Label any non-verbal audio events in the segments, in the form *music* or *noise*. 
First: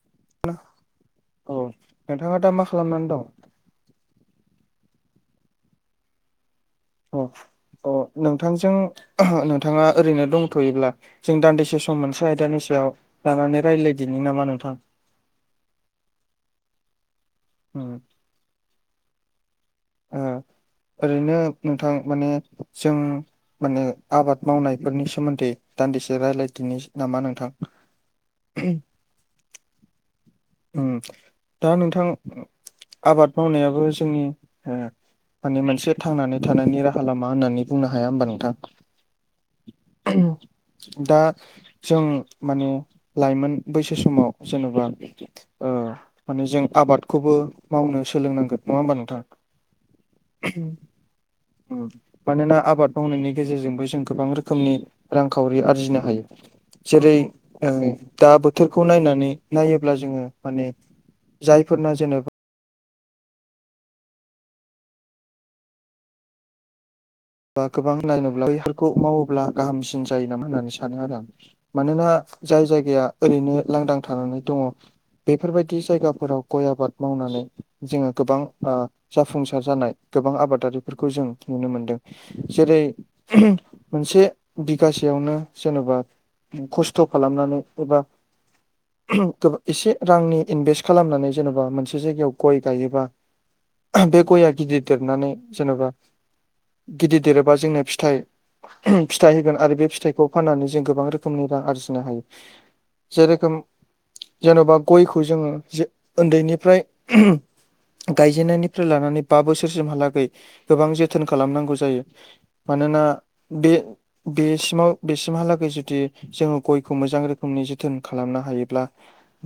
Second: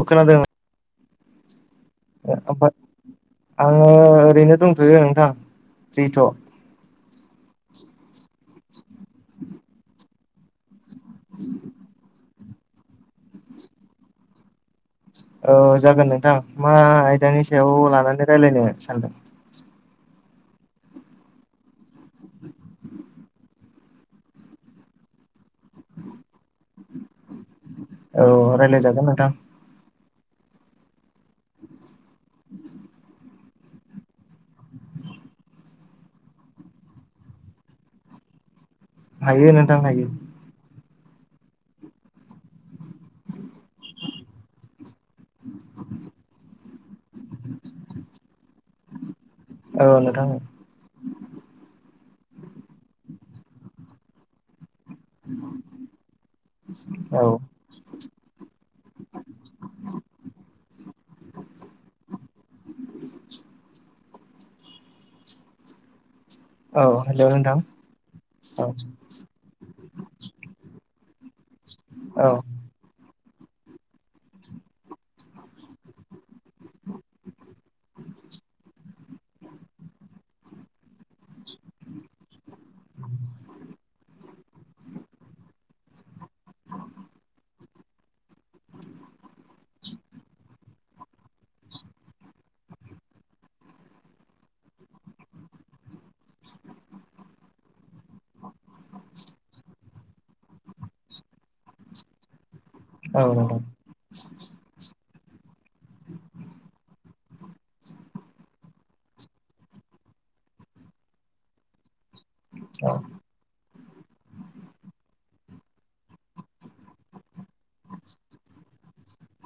खोनादों नो औ नोंथाङा दा मा ओमफ्राय खालामनानै दं? आङो ओरैनो दंथ'यो नोंथां रिथ' अ अ नोंथांजों नोंथाङा ओरैनो दंथ'योब्ला जों दान्दिसे सम मोनसे आयदानि सायाव लानानै रायलायदिनि नामा नोंथां? औ जागोन नोंथां मा आयदानि सायाव उम लानानै रायलायनो सानदों? ओ ओरैनो नोंथां माने जों माने आबाद मावनायफोरनि सोमोन्दै दान्दिसे रायलाय दिनि नामा नोंथां? जागोन नोंथां। उम दा नोंथां आबाद मावनायाबो जोंनि ओ माने मोनसे थांनानै थानायनि राहा लामा होननानै बुंनो हाया हबा नोंथां। हायो नोंथां हायो। दा जों माने लाइमोन बैसो समाव जेनेबा। ओ माने जों आबादखौबो मावनो सोलोंनांगोन नङा होमबा नोंथां। औ नोंथां। उम मानोना आबाद मावनायनि गेजेरजोंबो जों गोबां रोखोमनि। रांखावरि आरजिनो हायो जेरै औ ओ दा बोथोरखौ नायनानै नायोब्ला जोङो माने जायफोरना जेनेब औ हेलौ नोंथां। *unintelligible* बा‌ गोबां‌ नियनोबा‌ औ बैफोरखौ‌ मावोबा गाहामसिन जायो नामा होननानै सानो आरो आं मानोना औ जाय जायगाया। ओरैनो लांदां थानानै दङ बेफोरबायदि जायगा। फोराव गय आबाद मावनानै जोङो गोबां ओ जाफुंसार जानाय गोबां आबादारिफोरखौ जों नुनो मोनदों। जेरै मोनसे बिगासेयावनो जेनेबा। खस्थ' खालामनानै एबा एसे रांनि इनभेस्ट खालामनानै जेनेबा मोनसे जायगायाव गय गायोबा। बे गया गिदिर देरनानै जेनेबा। गिदिर देरोबा जोंनो फिथाइ फिथाइ होगोन आरो बे फिथाइखौ फाननानै जों गोबां रोखोमनि रां आरजिनो हायो औ जेरोखोम नोंथां जेन'बा गयखौ जोङो जे उन्दैनिफ्राय। गायजेननायनिफ्राय लानानै बा बोसोरसिमहालागै गोबां जोथोन खालाम खालामनांगौ जायो औ मानोना बे बेसिमाव बेसिमहालागै जुदि। जोङो गयखौ मोजां रोखोमनि जोथोन खालामनो हायोब्ला।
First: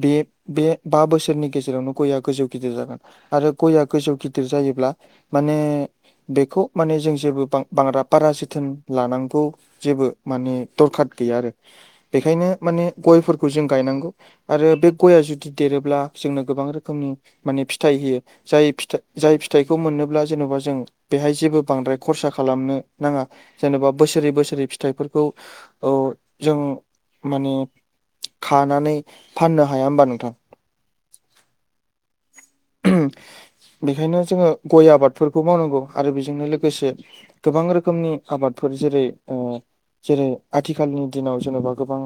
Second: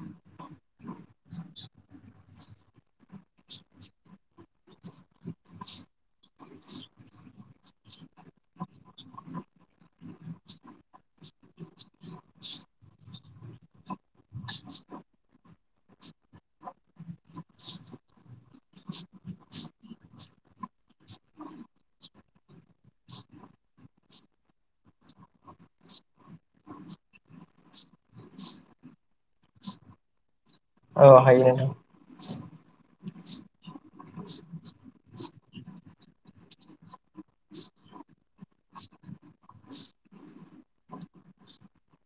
बे बे बा बोसोरनि गेजेरावनो गयआ गोजौ गिदिर जागोन। आरो गयआ गोजौ गिदिर जायोब्ला माने बेखौ। माने जों जेबो बांङ बांरा पारा जोथोन लानांगौ। जेबो माने दरखार गैया आरो बेखायनो माने गयफोरखौ जों गायनांगौ। आरो बे गया जुदि देरोब्ला जोंनो गोबां रोखोमनि माने फिथाइ होयो। जाय फिथा जाय फिथाइखौ मोनोब्ला जेन'बा जों बेहाय जेबो बांद्राय खरसा खालामनो नाङा जेनेबा बोसोरै बोसोरै फिथाइफोरखौ। औ जों माने खानानै फाननो हाया होमबा नोंथां। औ हायो नोंथां। बेखायनो जोङो गय आबादफोरखौ मावनांगौ आरो बेजोंनो लोगोसे। गोबां रोखोमनि आबादफोर जेरै ओ। जेरै आथिखालनि दिनाव जेन'बा गोबां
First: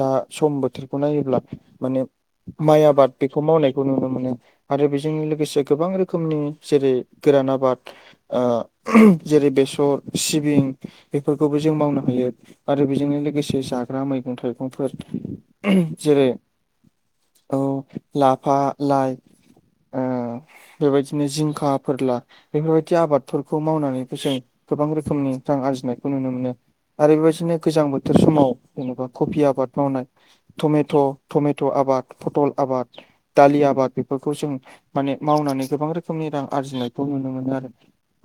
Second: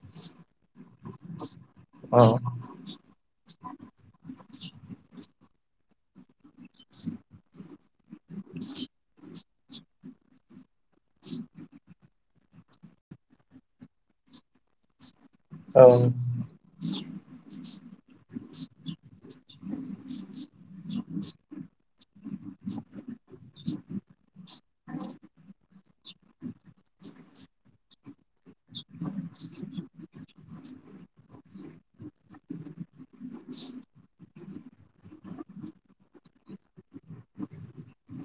दा सम बोथोरखौ नायोब्ला। माने औ माइ आबाद बेखौ मावनायखौ नुनो मोनो। आरो बेजों लोगोसे गोबां रोखोमनि जेरै गोरान आबाद। ओ जेरै बेसर सिबिं बेफोरखौबो जों मावनो हायो। आरो बेजोंनो लोगोसे जाग्रा मैगं थाइगंफोर। औ जेरै औ लाफा लाइ। ओ बेबायदिनो जिंखा फोरला। बेफोरबायदि आबादफोरखौ मावनानैबो जों गोबां रोखोमनि रां आरजिनायखौ नुनो मोनो। आरो बेबायदिनो गोजां बोथोर समाव जेनेबा कबि आबाद मावनाय। टमेट' टमेट' आबाद फटल आबाद दलि आबाद। बेखौ जों माने मावनानै गोबां रोखोमनि रां आरजिनायखौ नुनो मोनो आरो।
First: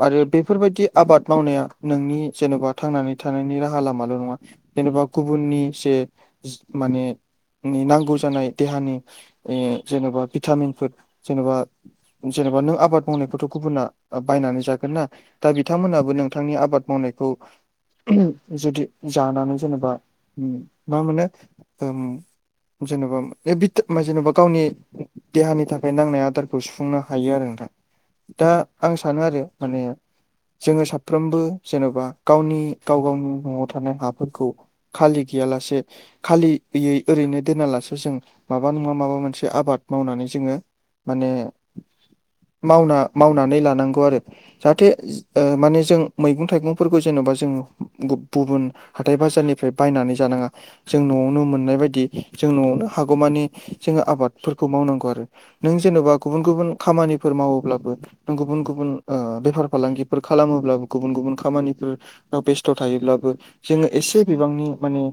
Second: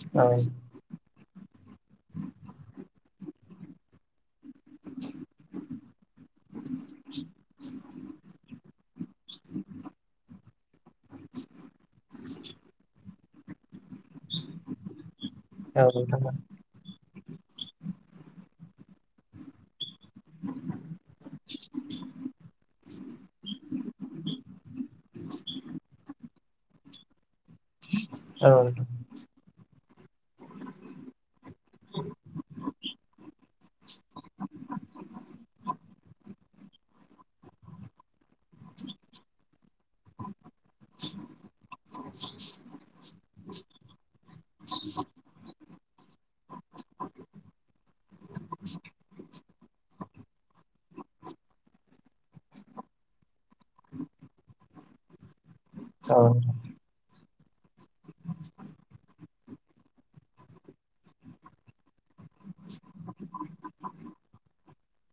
आरो बेफोरबायदि आबाद मावनाया नोंनि जेन'बा थांनानै थानायनि राहा लामाल' नङा। जेनेबा गुबुुननि से माने। नि नांगौ जानाय देहानि ए जेन'बा भिटामिन। फोद जेनेबा जेनेबा नों आबाद मावनायखौथ' गुबुना बायनानै जागोन ना। दा बिथांमोनहाबो नोंथां नोंथांनि आबाद मावनाय। औ जुदि जानानै जेनेबा ओम मा मोनो जेनेबा जेनेबा गावनि देहानि थाखाय नांनाय आदारखौ सुफुंनो हायो आरो नोंथां औ दा आं सानो आरो माने जोङो साफ्रोमबो जेन'बा गावनि गाव गावनि न'आव थानाय हाफोरखौ खालि गैयालासे खालियै ओरैनो दोनालासे जों माबा नङा माबा मोनसे आबाद मावनानै जोङो माने मावना मावनानै लानांगौ आरो जाहाथे ओ माने जों मैगं थाइगंफोरखौ जेनेबा जोङो गुबुन हाथाइ बाजारनिफ्राय बायनानै जानाङा जों न'आवनो मोननाय बायदि जों न'आवनो हागौमानि जोङो आबादफोरखौ मावनांगौ आरो नों औ जेन'बा गुबुन गुबुन खामानिफोर मावोब्लाबो गुबुन गुबुन ओ बेफार फालांगिफोर खालामोब्लाबो गुबुन गुबुन खामानिफोर बेस्थ' थायोब्लाबो जोङो एसे बिबांनि माने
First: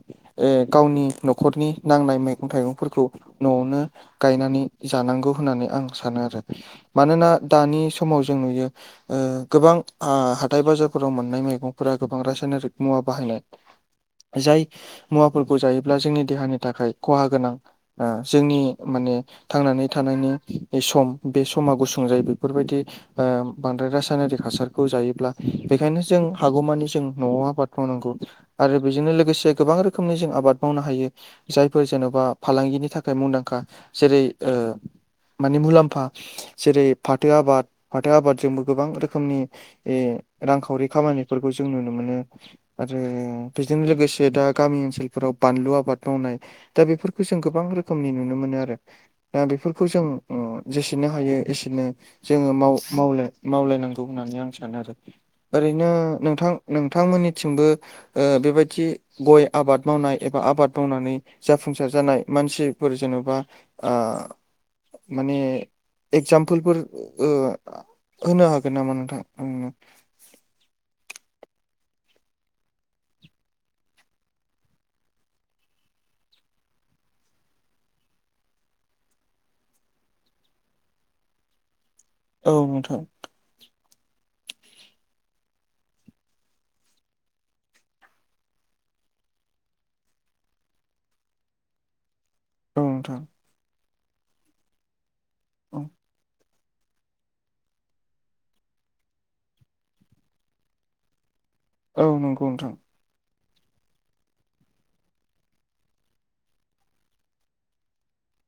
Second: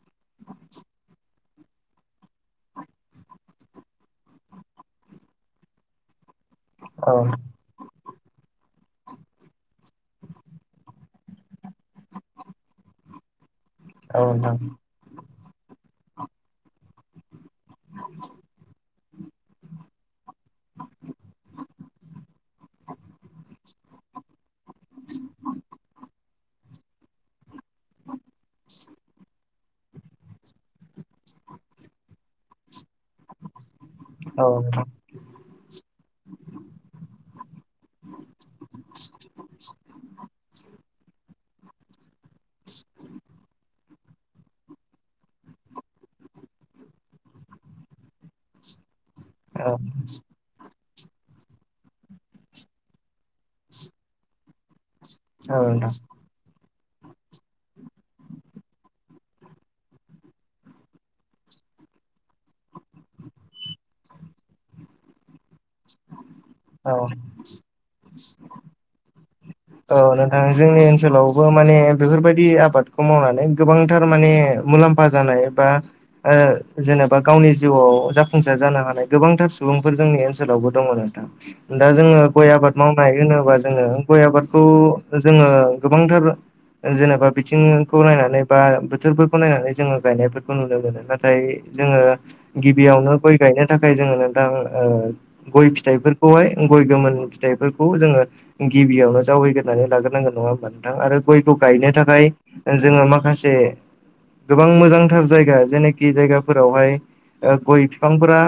ए गावनि न'खरनि नांनाय मैगं थाइगंफोरखौ न'आवनो गायनानै जानांगौ होननानै आं सानो आरो मानोना दानि समाव जों नुयो ओ गोबां ओ हाथाइ बाजारफोराव मोननाय मैगंफोरा गोबां रासायनारिक मुवा बाहायनाय औ नोंथां जाय मुवाफोरखौ जायोब्ला जोंनि देहानि थाखाय खहा गोनां ओ जोंनि माने थांनानै थानायनि सम बे समा गुसुं जायो बेफोरबायदि ओ बांद्राय रासायनारि हासारखौ जायोब्ला बेखायनो जों हागौमानि जों न'आव आबाद मावनांगौ आरो बेजोंनो लोगोसे गोबां रोखोमनि जों आबाद मावनो हायो जायफोर जेन'बा फालांगिनि थाखाय मुंदांखा जेरै औ ओ नोंथां औ माने मुलाम्फा जेरै फाथो आबाद फाथो आबादजोंबो गोबां रोखोमनि ए रांखावरि खामानिफोरखौ जों नुनो मोनो आरो बेजों लोगोसे दा गामि ओनसोलफोराव बानलु आबाद मावनाय दा बेफोरखौ जों गोबां रोखोमनि नुनो मोनो आरो दा बेफोरखौ जों जेसेनो हायो एसेनो जोङो माव मावलायनांगौ होननानै आं सानो आरो औ ओरैनो नोंथां नोंथां नोंथांमोननिथिंबो ओ बेबायदि गय आबाद मावनाय एबा आबाद मावनानै जाफुंसार जानाय मानसिफोर जेन'बा ओ माने एक्जामपोलफोर औ ओ होनो हागोन नामा नोंथांनो आंनो औ नोंथां जोंनि ओनसोलावबो माने बेफोरबायदि आबादखौ मावनानै गोबांथार माने मुलाम्फा। फा जानाय बा ओ जेनेबा गावनि जिउआव जाफुंसार जानो हानाय गोबांथार सुबुंफोर जोंनि ओनसोलावबो दंङ नोंथां दा जोङो गय औ आबाद नोंथां मावनाय होनोबा जोङो गय आबाद खौ जोंङो गोबांथार जेनेबा बिथिंखौ नायनानै बा बोथोरफोरखौ नायनानै जोङो गायनायफोरखौ नुनो मोनो नाथाय जोंङो औ गिबियावनो नोंथां गय गायनो थाखाय जोङो नोंथां ओ गय औ फिथाइफोरखौहाय गय गोमोन फिथाइफोरखौ जोङो गिबियावनो जावैग्रोनानै लाग्रोनांगोन नङा होमब्ला नोंथां आरो गयखौ गायनो औ थाखाय नंगौ नोंथां जोङो माखासे गोबां मोजांथार जायगा जेनाखि जायगाफोरावहाय ओ गय बिफांफोरा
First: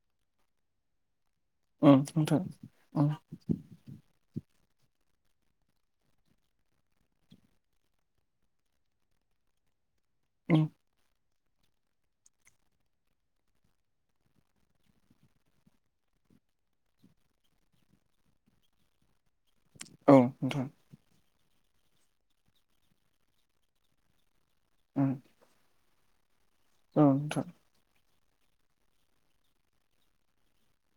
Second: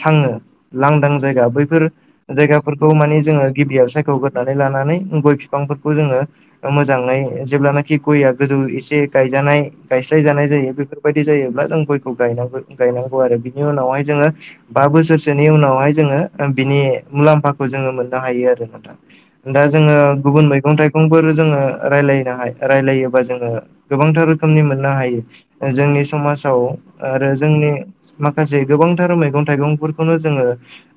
थाङो लांदां जायगा बै बैफोर उम नोंथां जायगाफोरखौ उम माने जोङो गिबियाव सायख'ग्रोनानै लानानै गय बिफांफोरखौ जोङो मोजाङै जेब्लानाखि गयआ गोजौ एसे गायजानाय गायस्लाय जानाय जायो बेफोरबायदि जायोब्ला जों गयखौ गायनांग गायनांगौ आरो बिनि उनावहाय जोङो बा बोसोरसोनि उनावहाय जोंङो बिनि मुलाम्फाखौ जोंङो मोननो हायो आरो नोंथां दा जोङो उम औ गुबुन नोंथां मैगं थाइगं सुबुंफोर जोङो रायलायनो रायलायोबा जोङो गोबांथार रोखोमनि मोननो उम हायो। जोंनि समाजाव औ आरो नोंथां जोंनि माखासे गोबांथार मैगं थाइगंफोरखौनो जोंङो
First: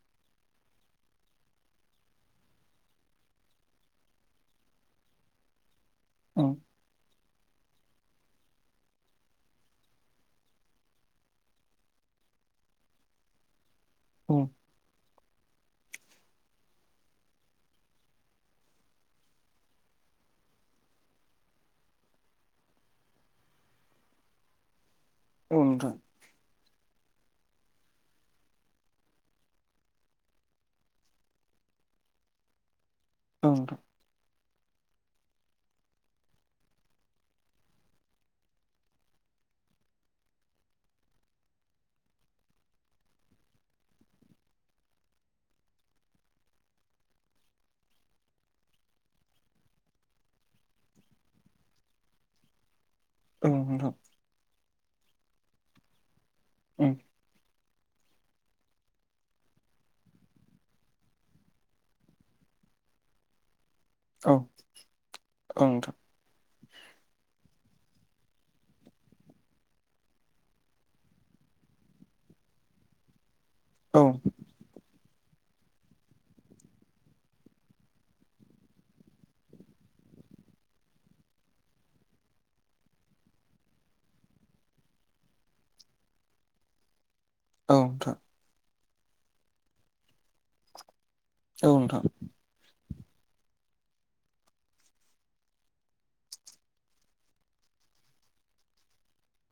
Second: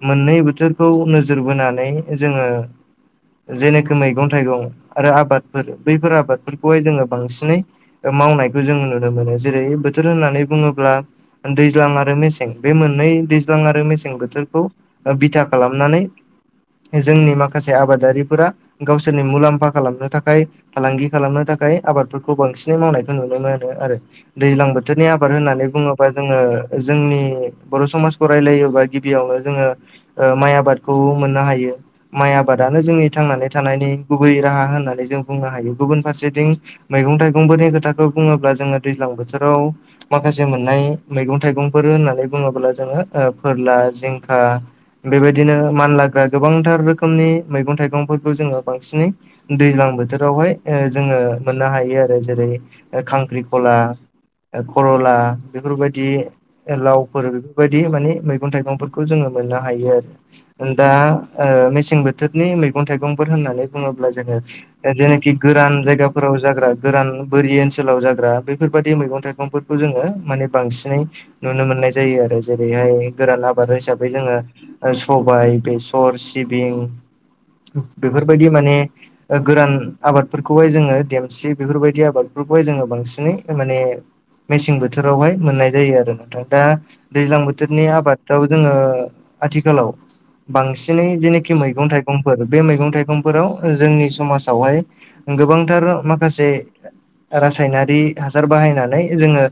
मोननै बोथोरखौ नोजोर बोनानै जोंङो जेनेखि मैगं थाइगं आरो आबादफोर बैफोर उम आबादफोरखौहाय जोङो। बांसिनै मावनायखौ जों नुनो मोनो जेरै बोथोर होननानै बुङोब्ला दैज्लां आरो मेसें बे मोननै दैज्लां आरो मेसें उम बोथोरखौ ओ बिथा खालामनानै जोंनि माखासे आबादारि फोरा गावसोरनि मुलाम्फा खालामनो थाखाय फालांगि खालामनो थाखाय आबादफोरखौ बांसिनै मावनायखौ नुनो मोनो आरो दैज्लां बोथोर बोथोरनि आबाद औ होननानै नोंथां बुङोबा जोङो जोंनि बर' समाजखौ रायलायोबा गिबियावनो जोंङो ओ माइ आबादखौ मोननो हायो माइ आबादानो जोंनि औ थांनानै थानायनि गुबै राहा होननानै जों बुंनो हायो गुबुन फारसेथिं मैगं थाइगंफोरनि खोथाखौ बुङोब्ला जोङो दैज्लां बोथोराव माखासे मोननाय मैगं थाइगंफोर होननानै बुङोब्ला जोङो फोरला जिंखा बेबायदिनो मान लाग्रा गोबांथार रोखोमनि मैगं थाइगं फोरखौ जोङो बांसिनै दैज्लां बोथोरावहाय जोंङो मोननो हायो आरो जेरै नोंथां औ खांख्रिखला नोंथां खरला बेफोरबायदि उम लावफोर बेफोरबायदि बिदि माने मैगं थाइगंफोरखौ जोङो मोननो हायो आरो दा ओ मेसें बोथोरनि मैगं थाइगंफोर होननानै बुङोब्ला औ जोङो जेनेखि गोरान औ जायगा फोराव जाग्रा गोरान बोरि ओनसोलाव जाग्रा बेैफोरबाददि मैगं थाइगंफोरखौ जोङो माने बांसिनै नुनो मोननाय जायो आरो जेरैहाय गोरान आबाद नोंथां औ हिसाबै जोङो सबाय बेसर सिबिं बेफोरबायदि माने गोरान आबादफोरखौहाय जोङो देमसि बेफोरबायदि आबादफोरखौहाय जोङो बांसिनै माने मेसें बोथोरावहाय मोननाय जायो आरो नोंथां दा दैज्लां बोथोर बोथोरनि नोंथां आबादाव जोङो आथिखालाव बांसिनै जेनोखि मैगं औ नोंथां थाइगं बे मैगं थाइगंफोराव जोंनि समाजावहाय गोबांथार माखासे रासायनारि हासार बाहायनानै जोंङो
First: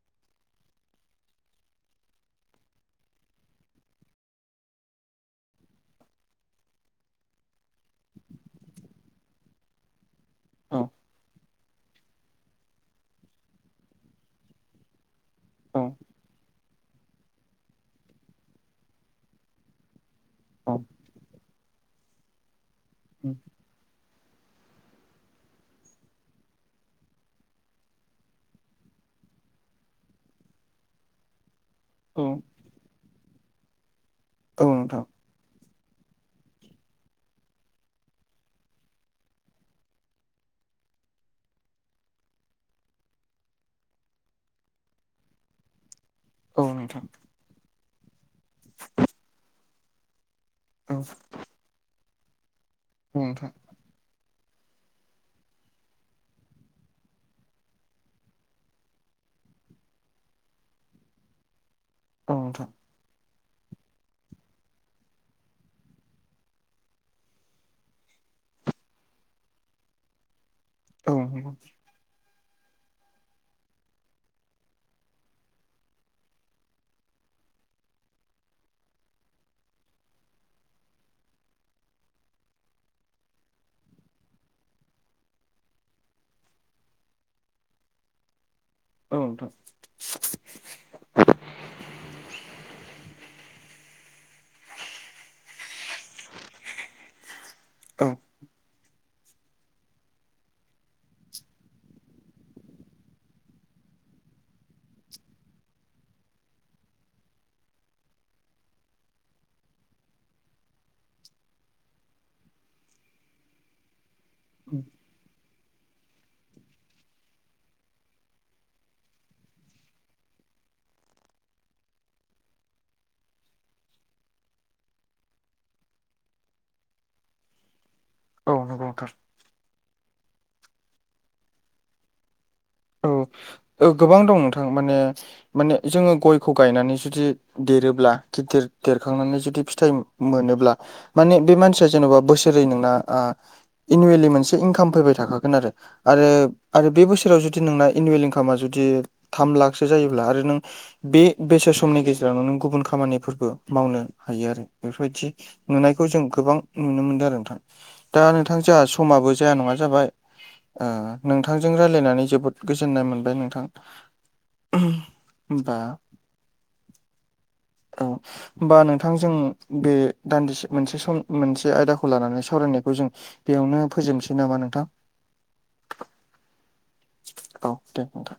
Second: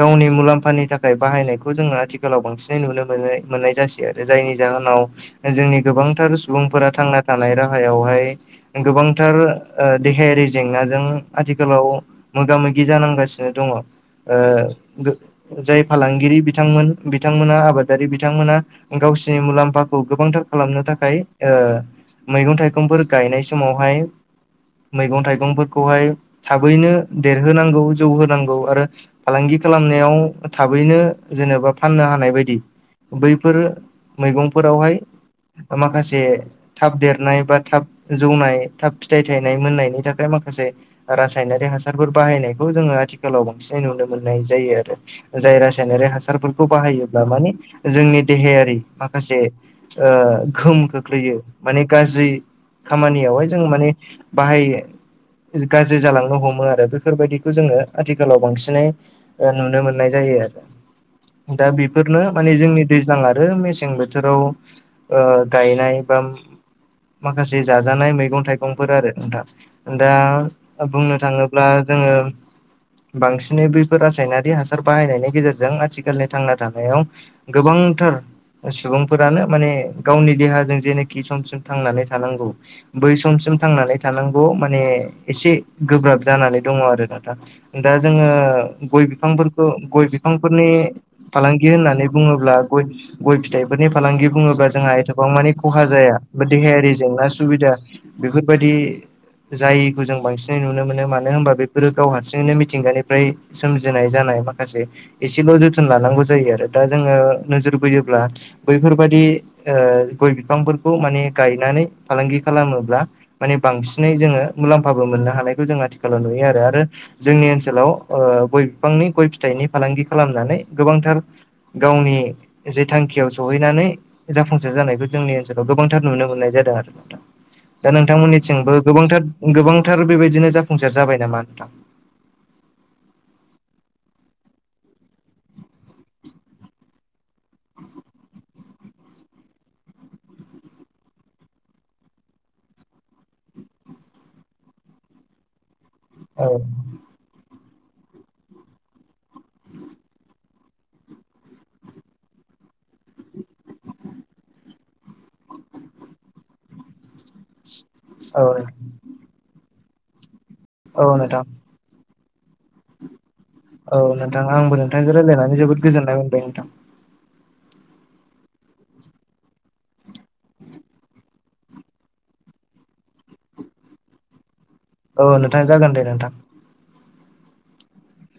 गावनि मुलाम्फानि थाखाय बाहायनायखौ जोङो आथिखालाव बांसिनै नुनो मोनो मोननाय जासै आरो जायनि जाहोनाव जोंनि गोबांथार सुबुंफोरा थांना थानाय राहायावहाय गोबांथार ओ देहायारि जेंनाजों आथिखालाव मोगा मोगि जानांगासिनो दङ' ओ गो जाय फालांगिरि बि बिथांमोन बिथांमोना आबादारि बिथांमोना गावसिनि मुलाम्फा खौ गोबांथार खालामनो औ थाखाय ओ मैगं थाइगंफोर गायनाय समावहाय मैगं थाइगंफोरखौहाय थाबैनो देरहोनांगौ जौहोनोनांगौ आरो फालांगि खालामनायाव थाबैनो जेनेबा औ फाननो औ हानाय उम औ बायदि बैफोर औ मैगंफोरावहाय नोंथां माखासे थाब देरनाय बा थाब जौनाय थाब फिथाइ थायनाय मोननायनि थाखाय माखासे रासायनारि हासारफोर बाहायनायखौ जोङो आथिखालाव बांसिनै नुनो मोननाय जायो आरो जाय रासायनारि औ हासारफोरखौ नोंथां बाहायोब्ला माने जोंनि देहायारि माखासे ओ गोहोम औ खोख्लैयो माने गाज्रि औ खामानियावहाय नोंथां जों माने बाहाय गाज्रि जालांनो हमो आरो बेफोरबायदिखौ जोङो आथिखालाव बांसिनै नुनो मोननाय जायो आरो दा बे बेफोरनो औ माने नोंथां जोंनि दैज्लां आरो मेसें बोथोराव ओ गायनाय बा माखासे जाजानाय मैगं थाइगंफोर आरो नोंथां। दा औ बुंनो नंगौ थाङोब्ला जोङो बांसिनै बैफोर रासायनारि हासार बाहायनायनि गेजेरजों आथिखालनि थांना थानायाव गोबांथार सुबुंफोरानो माने गावनि देहाजों जेनोखि इ समसिम थांनानै थानांगौ बै समसिम थांनानै थानांगौ माने एसे गोब्राब जानानै दङ' आरो नाथां दा जोङो गय औ नोंथां बिफांफोरखौ गय बिफांफोरनि फालांगि होननानै बुङोब्ला गय-गय फिथाइफोरनि फालांगि बुङोब्ला जोंहा एथ'बां मानि खहा जाया बा देहायारि जेंना सुबिदा औ बेफोरबायदि जायखौ जों बांसिनै नुनो मोनो मानो होनबा बेफोरो गाव हारसिङैनो मिथिंगानिफ्राय सोमजिनाय जानाय माखासे एसेल' जोथोन लानांगौ जायो आरो दा जोङो नोजोर बोयोब्ला बैफोरबायाददि ओ गय बिफांफोरखौ माने गायनानै फालांगि खालामोब्ला माने बांसिनै जोङो मुलाम्फाबो मोननो हानायखौ जों आथिखालाव नुयो आरो आरो जोंनि ओनसोलाव ओ गय बिफांनि गय फिथाइनि फालांगि खालामनानै गोबांथार गावनि जे थांखियाव सहैनानै जाफुंसार जानायखौ जोंनि सोलाव गोबांथार नुनो मोननाय जादों आरो नोंथां दा औ नोंथांमोननिथिंबो नंगौ नोंथां गोबांथार गोबांथार बेबायदिनो जाफुंसार जाबाय नामा नोंथां? औ औ गोबां दं नोंथां माने माने जोङो गयखौ गायनानै जुदि देरोब्ला गिदिर देरखांनानै जुदि फिथाइ मोनोब्ला माने बे मानसिया जेन'बा बोसोरै नोंना ओ एनुवेलि मोनसे इनकाम फैबाय थाखागोन आरो, आरो औ आरो बे बोसोराव जु दि नोंना एनुयेल इनकामा जुदि थाम लाखसो जायोब्ला आरो नों बे बेसे समनि गेजेरावनो नों गुबुन खामानिफोरबो मावनो हायो आरो बेफोरबायदि! नुनायखौ जों गोबां नुनो मोनदों आरो नोंथां दा औ नोंथां जोंहा समाबो जाया नङा जाबायू ओ औ नोंथां नोंथांजों रायजलायनानै जोबोद गोजोननाय मोनबाय नोंथां औ नोंथां आंबो नोंथांजों रायलायनानै जोबोद होमबा गोजोननाय मोनबाय नोंथां। औ बा नोंथांजों बे दान्दिसे मोनसे सम मोनसे आयदाखौ लानानै सावरायनायखौ जों बेयावनो फोजोबनोसै नामा नोंथां? औ नोंथां जागोन दे नोंथां। औ दे नोंथां